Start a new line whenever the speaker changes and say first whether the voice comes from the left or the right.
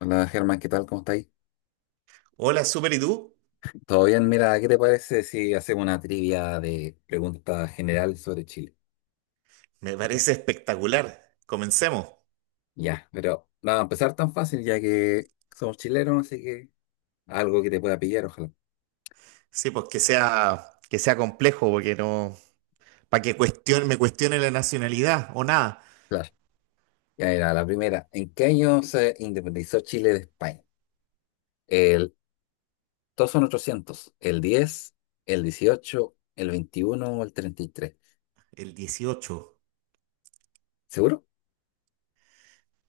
left: Hola Germán, ¿qué tal? ¿Cómo estáis?
right: Hola, Super, ¿y tú?
left: ¿Todo bien? Mira, ¿qué te parece si hacemos una trivia de preguntas general sobre Chile?
right: Me parece espectacular. Comencemos.
left: Ya, pero nada, empezar tan fácil ya que somos chilenos, así que algo que te pueda pillar, ojalá.
right: Sí, pues que sea complejo, porque no. Para que me cuestione la nacionalidad o nada.
left: Claro. Ya mira, la primera. ¿En qué año se independizó Chile de España? El, Todos son 800. ¿El 10, el 18, el 21 o el treinta y tres?
right: El dieciocho.
left: ¿Seguro?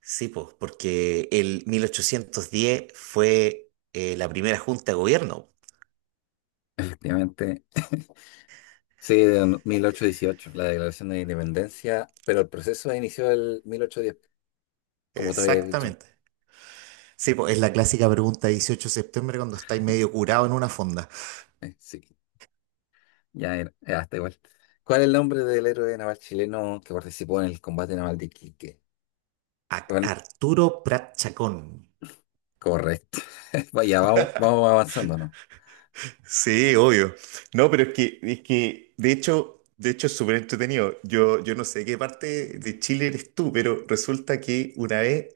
right: Sí, pues, porque el 1810 fue la primera junta de gobierno.
left: Efectivamente. Sí, de 1818, la declaración de independencia, pero el proceso inició el 1810, como te había dicho.
right: Exactamente. Sí, pues es la clásica pregunta de 18 de septiembre cuando estáis medio curado en una fonda.
left: Sí, ya era, ya está igual. ¿Cuál es el nombre del héroe naval chileno que participó en el combate naval de Iquique? Bueno,
right: Arturo Prat Chacón.
left: correcto. Vaya, vamos, vamos avanzando, ¿no?
right: Sí, obvio. No, pero es que de hecho es súper entretenido. Yo no sé qué parte de Chile eres tú, pero resulta que una vez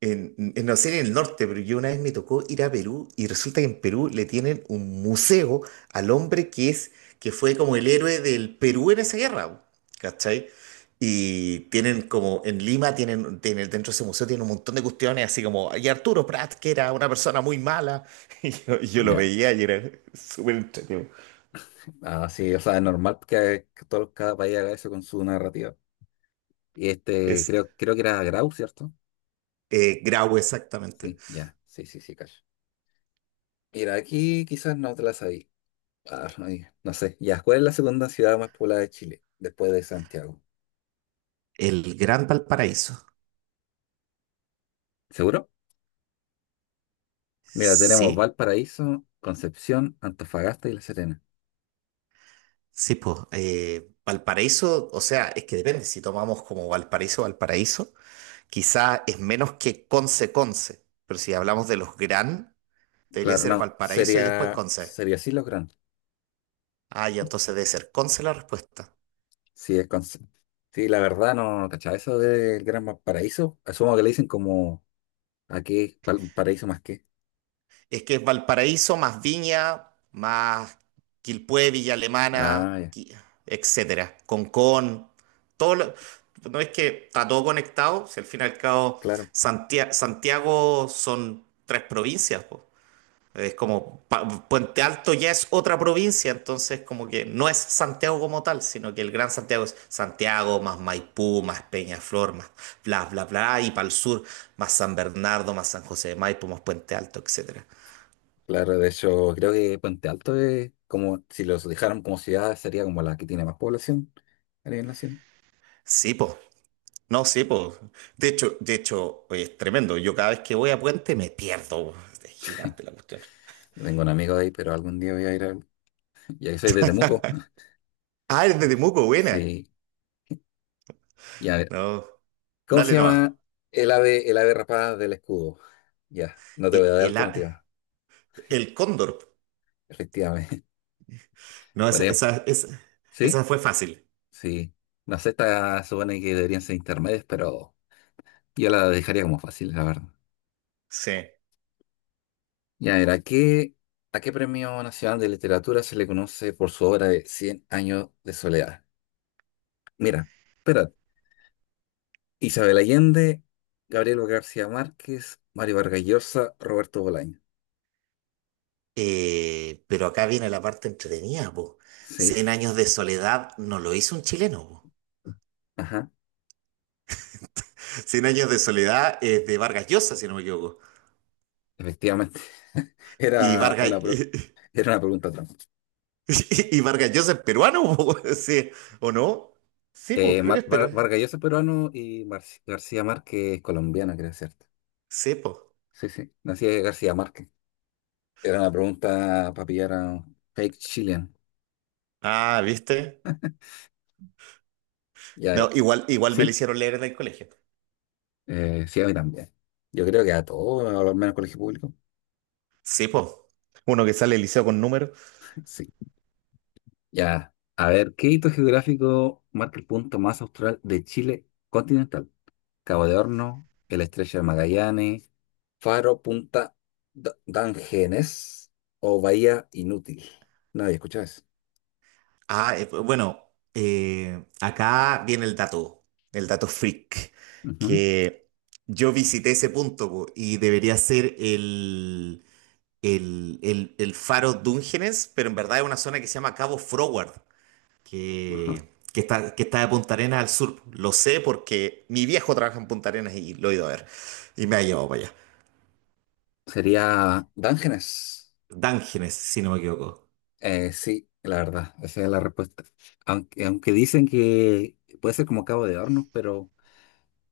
right: no sé, en el norte, pero yo una vez me tocó ir a Perú, y resulta que en Perú le tienen un museo al hombre que fue como el héroe del Perú en esa guerra, ¿cachai? Y tienen como, en Lima tienen dentro de ese museo tienen un montón de cuestiones, así como, y Arturo Prat, que era una persona muy mala. Y yo lo
left: Ya.
right: veía y era súper entretenido.
left: Así, o sea, es normal que todo, cada país haga eso con su narrativa. Y este,
right: Es
left: creo que era Grau, ¿cierto?
right: Grau, exactamente.
left: Sí, ya. Sí, sí, sí, cacho. Mira, aquí quizás no te la sabí. Ah, ay, no sé. Ya, ¿cuál es la segunda ciudad más poblada de Chile después de Santiago?
right: El Gran Valparaíso.
left: ¿Seguro? Mira, tenemos
right: Sí.
left: Valparaíso, Concepción, Antofagasta y La Serena.
right: Sí, pues, Valparaíso, o sea, es que depende. Si tomamos como Valparaíso, Valparaíso, quizá es menos que Conce, Conce, pero si hablamos de los Gran, debería
left: Claro,
right: ser
left: no,
right: Valparaíso y después
left: sería,
right: Conce.
left: sería así los Gran.
right: Ah, ya, entonces debe ser Conce la respuesta.
left: Sí, es sí, la verdad no, no eso del Gran Valparaíso. Asumo que le dicen como aquí, paraíso más que.
right: Es que es Valparaíso más Viña, más Quilpué, Villa Alemana,
left: Ah, ya,
right: etcétera, Concón, todo lo- no, es que está todo conectado, si al fin y al cabo
left: claro,
right: Santiago son tres provincias. Es como Puente Alto ya es otra provincia, entonces como que no es Santiago como tal, sino que el Gran Santiago es Santiago más Maipú, más Peñaflor, más bla bla bla, y para el sur más San Bernardo, más San José de Maipo, más Puente Alto, etcétera.
left: claro. De hecho, creo que Puente Alto es como, si los dejaron como ciudad, sería como la que tiene más población a nivel nacional.
right: Sí, po. No, sí, po. De hecho, oye, es tremendo. Yo cada vez que voy a Puente me pierdo, po. Es gigante la cuestión.
left: Yo tengo un amigo de ahí, pero algún día voy a ir a... Y ahí soy de Temuco.
right: Ah, es de Temuco, buena.
left: Sí, ya.
right: No,
left: ¿Cómo se
right: dale nomás.
left: llama el ave rapada del escudo? Ya, no te voy
right: E-
left: a dar
right: El, a-
left: alternativa,
right: el cóndor.
left: efectivamente.
right: No,
left: Por
right: esa,
left: ejemplo,
right: esa, esa,
left: ¿sí?
right: esa fue fácil.
left: Sí. No sé, esta supone que deberían ser intermedias, pero yo la dejaría como fácil, la verdad.
right: Sí.
left: Ya, a qué Premio Nacional de Literatura se le conoce por su obra de Cien años de soledad? Mira, espera, Isabel Allende, Gabriel García Márquez, Mario Vargas Llosa, Roberto Bolaño.
right: Pero acá viene la parte entretenida, po.
left: Sí,
right: Cien años de soledad no lo hizo un chileno, po.
left: ajá.
right: Cien años de soledad es de Vargas Llosa, si no me equivoco.
left: Efectivamente,
right: Y
left: era
right: Vargas,
left: una, pro- era una pregunta trampa.
right: y Vargas Llosa es peruano, po. Sí, ¿o no? Sí, po, creo que es peruano.
left: Vargas Llosa es peruano y García Márquez es colombiano, creo, ¿cierto?
right: Sí, po.
left: Sí, sí, nací de García Márquez. Era una pregunta para pillar a un fake chilean.
right: Ah, ¿viste?
left: Ya
right: No,
left: era.
right: igual me lo
left: Sí,
right: hicieron leer en el colegio.
left: sí, a mí también. Yo creo que a todos, al menos colegio público.
right: Sí, po. Uno que sale del liceo con números.
left: Sí, ya. A ver, ¿qué hito geográfico marca el punto más austral de Chile continental? Cabo de Horno, el Estrecho de Magallanes, Faro, Punta Dangenes o Bahía Inútil. No había escuchado eso.
right: Ah, bueno, acá viene el dato, freak,
left: Ujú,
right: que yo visité ese punto, po, y debería ser el faro Dungeness, pero en verdad es una zona que se llama Cabo Froward,
left: ajá.
right: que, que está de Punta Arenas al sur. Lo sé porque mi viejo trabaja en Punta Arenas y lo he ido a ver y me ha llevado para allá.
left: Sería Dangenes.
right: Dungeness, si no me equivoco.
left: Sí, la verdad, esa es la respuesta. Aunque dicen que puede ser como Cabo de Hornos, pero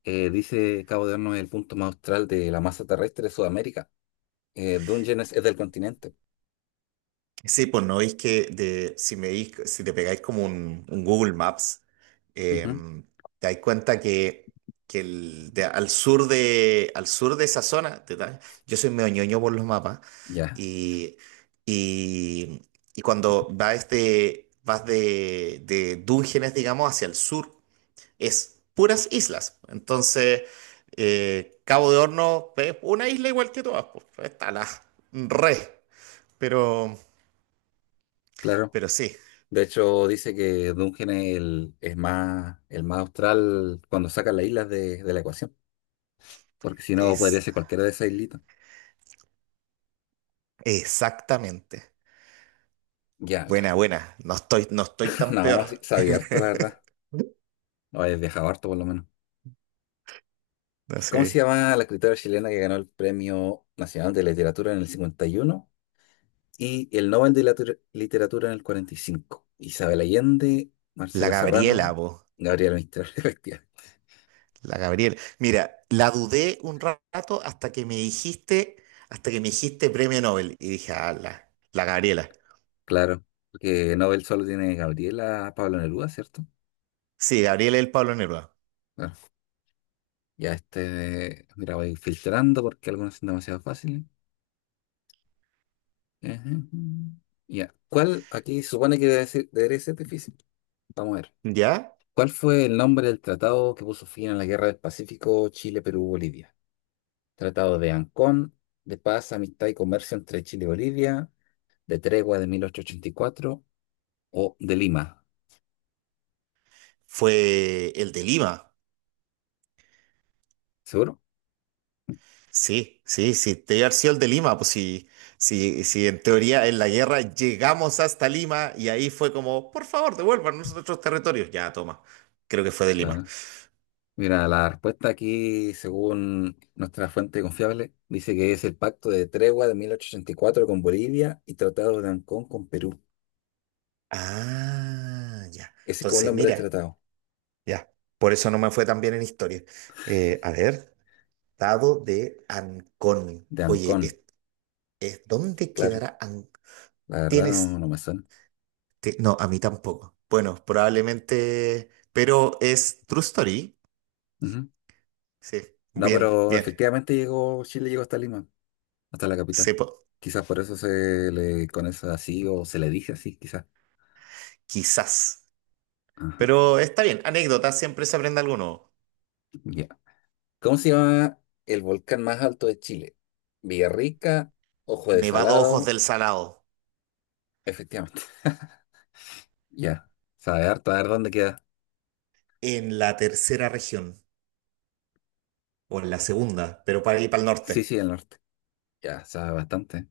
left: dice Cabo de Hornos es el punto más austral de la masa terrestre de Sudamérica. Dungeness es del continente.
right: Sí, pues no veis que de, si me dis- si te pegáis como un Google Maps,
left: Ujú,
right: em, te dais cuenta que al sur de esa zona, yo soy medio ñoño por los mapas,
left: ya,
right: y, y, y cuando vas de Dungeones, digamos, hacia el sur, es puras islas. Entonces, Cabo de Horno es una isla igual que todas, pues, re, pero...
left: claro.
right: Pero sí.
left: De hecho, dice que Dungeon es, el, es más, el más austral cuando saca las islas de la ecuación, porque si no podría
right: Es
left: ser cualquiera de esas islitas.
right: Exactamente.
left: Ya, mira.
right: Buena, buena. No estoy tan peor.
left: No, sí, sabía harto, la verdad. O he viajado harto, por lo menos.
right: No
left: ¿Y cómo
right: sé.
left: se llama la escritora chilena que ganó el Premio Nacional de Literatura en el 51 y uno y el Nobel de Literatura en el 45? Isabel Allende,
right: La
left: Marcela
right: Gabriela,
left: Serrano,
right: vos.
left: Gabriela Mistral, efectivamente.
right: La Gabriela. Mira, la dudé un rato hasta que me dijiste premio Nobel. Y dije, ah, la Gabriela.
left: Claro, porque Nobel solo tiene Gabriela Pablo Neruda, ¿cierto?
right: Sí, Gabriela y el Pablo Neruda.
left: Ya este, mira, voy filtrando porque algunos son demasiado fáciles. Ajá. Ya, ¿cuál aquí se supone que debe ser, debería ser difícil? Vamos a ver.
right: ¿Ya?
left: ¿Cuál fue el nombre del tratado que puso fin a la Guerra del Pacífico Chile-Perú-Bolivia? Tratado de Ancón, de paz, amistad y comercio entre Chile y Bolivia, de tregua de 1884 o de Lima.
right: Fue el de Lima.
left: ¿Seguro?
right: Sí, sí, sí, te haber sido el de Lima, pues sí, sí, sí, en teoría en la guerra llegamos hasta Lima y ahí fue como, por favor, devuélvanos nuestros territorios. Ya, toma, creo que fue de Lima.
left: Claro. Mira, la respuesta aquí, según nuestra fuente confiable, dice que es el Pacto de Tregua de 1884 con Bolivia y Tratado de Ancón con Perú.
right: Ah, ya.
left: Ese es como el
right: Entonces,
left: nombre del
right: mira,
left: tratado,
right: ya, por eso no me fue tan bien en historia. A ver, estado de Ancón.
left: de
right: Oye,
left: Ancón,
right: ¿dónde
left: claro.
right: quedará Ancón?
left: La verdad no,
right: Tienes...
left: no me suena.
right: No, a mí tampoco. Bueno, probablemente, pero es True Story.
left: Ujú.
right: Sí,
left: No,
right: bien,
left: pero
right: bien.
left: efectivamente llegó, Chile llegó hasta Lima, hasta la capital.
right: Se po-
left: Quizás por eso se le conoce así o se le dice así, quizás.
right: Quizás.
left: Ajá,
right: Pero está bien, anécdota, siempre se aprende algo nuevo.
left: ya. ¿Cómo se llama el volcán más alto de Chile? Villarrica, Ojo de
right: Nevado Ojos
left: Salado,
right: del Salado,
left: efectivamente. Ya, sabe harto, a ver dónde queda.
right: en la tercera región, o en la segunda, pero para ir para el
left: Sí,
right: norte.
left: sí, el norte. Ya, sabe bastante.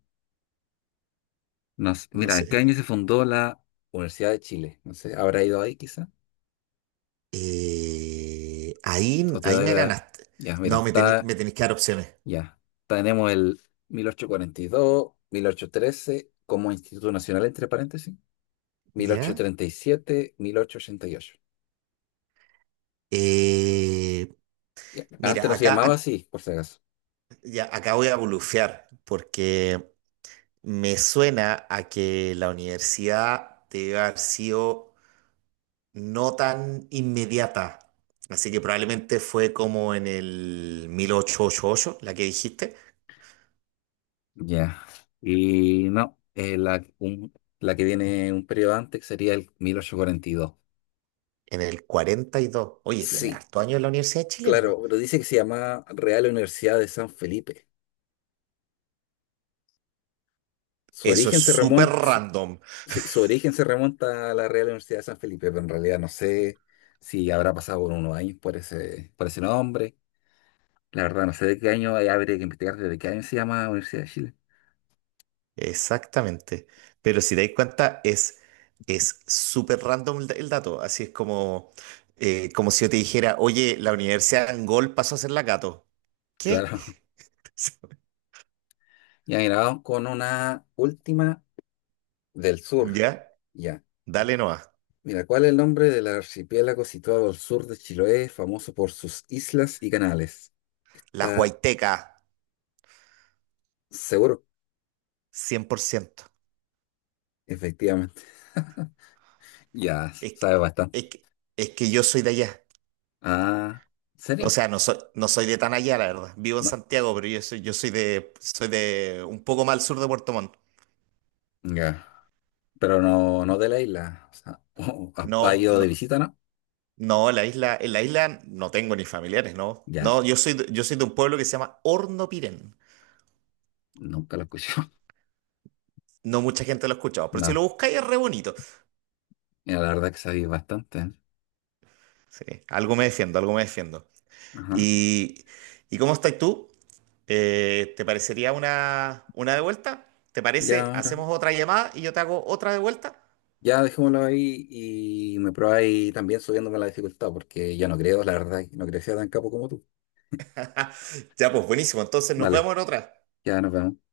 left: No sé,
right: No
left: mira, ¿en qué
right: sé.
left: año se fundó la Universidad de Chile? No sé, ¿habrá ido ahí quizá?
right: Eh, ahí,
left: ¿O te
right: ahí
left: doy
right: me
left: la...?
right: ganaste.
left: Ya, mira,
right: No,
left: está...
right: me tenéis que dar opciones.
left: Ya, tenemos el mil ochocientos cuarenta y dos, 1813 como Instituto Nacional (entre paréntesis), mil ochocientos
right: ¿Ya?
left: treinta y siete, 1888.
right: Eh,
left: Ya, antes
right: Mira,
left: no se llamaba así, por si acaso.
right: ya, acá voy a bulufear, porque me suena a que la universidad debe haber sido no tan inmediata. Así que probablemente fue como en el mil ochocientos ochenta y ocho, la que dijiste,
left: Ya. Y no, la que viene un periodo antes sería el 1842.
right: en el 42. Oye, tiene
left: Sí,
right: harto años en la Universidad de Chile, weón.
left: claro, pero dice que se llama Real Universidad de San Felipe. Su
right: Eso es
left: origen se
right: súper
left: remonta, su,
right: random.
left: sí, su origen se remonta a la Real Universidad de San Felipe, pero en realidad no sé si habrá pasado por unos años por ese nombre. La verdad, no sé de qué año, ahí habría que investigar desde qué año se llama Universidad de Chile.
right: Exactamente. Pero si te das cuenta, es súper random el dato. Así es como, como si yo te dijera, oye, la Universidad de Angol pasó a ser la Cato. ¿Qué?
left: Claro. Ya, mira, vamos con una última del sur.
right: ¿Ya?
left: Ya.
right: Dale Noah.
left: Mira, ¿cuál es el nombre del archipiélago situado al sur de Chiloé, famoso por sus islas y canales?
right: Las
left: Está
right: Huaytecas,
left: seguro.
right: 100%.
left: Efectivamente. Ya,
right: Es que,
left: sabe
right: es
left: bastante.
right: que, es que yo soy de allá.
left: Ah, ¿en
right: O
left: serio?
right: sea, no soy de tan allá, la verdad. Vivo en
left: No,
right: Santiago, pero soy de un poco más al sur de Puerto Montt.
left: ya. Pero no, no de la isla. O sea, ¿ha, ha
right: No,
left: ido de
right: no,
left: visita, no?
right: no, en la isla no tengo ni familiares, no.
left: Ya,
right: No, yo soy de un pueblo que se llama Hornopiren.
left: nunca lo escuché.
right: No mucha gente lo ha escuchado, pero si
left: No,
right: lo buscáis es re bonito.
left: mira, la verdad que sabéis bastante, ¿eh?
right: Sí, algo me defiendo, algo me defiendo.
left: Ajá.
right: ¿Y, y ¿cómo estás tú? ¿Te parecería una de vuelta? ¿Te
left: Ya,
right: parece?
left: ahora.
right: Hacemos otra llamada y yo te hago otra de vuelta.
left: Ya dejémoslo ahí y me probáis también subiéndome la dificultad, porque ya no creo, la verdad, no creo que sea tan capo como tú.
right: Ya, pues buenísimo. Entonces nos
left: Vale,
right: vemos en otra.
left: ya nos vemos.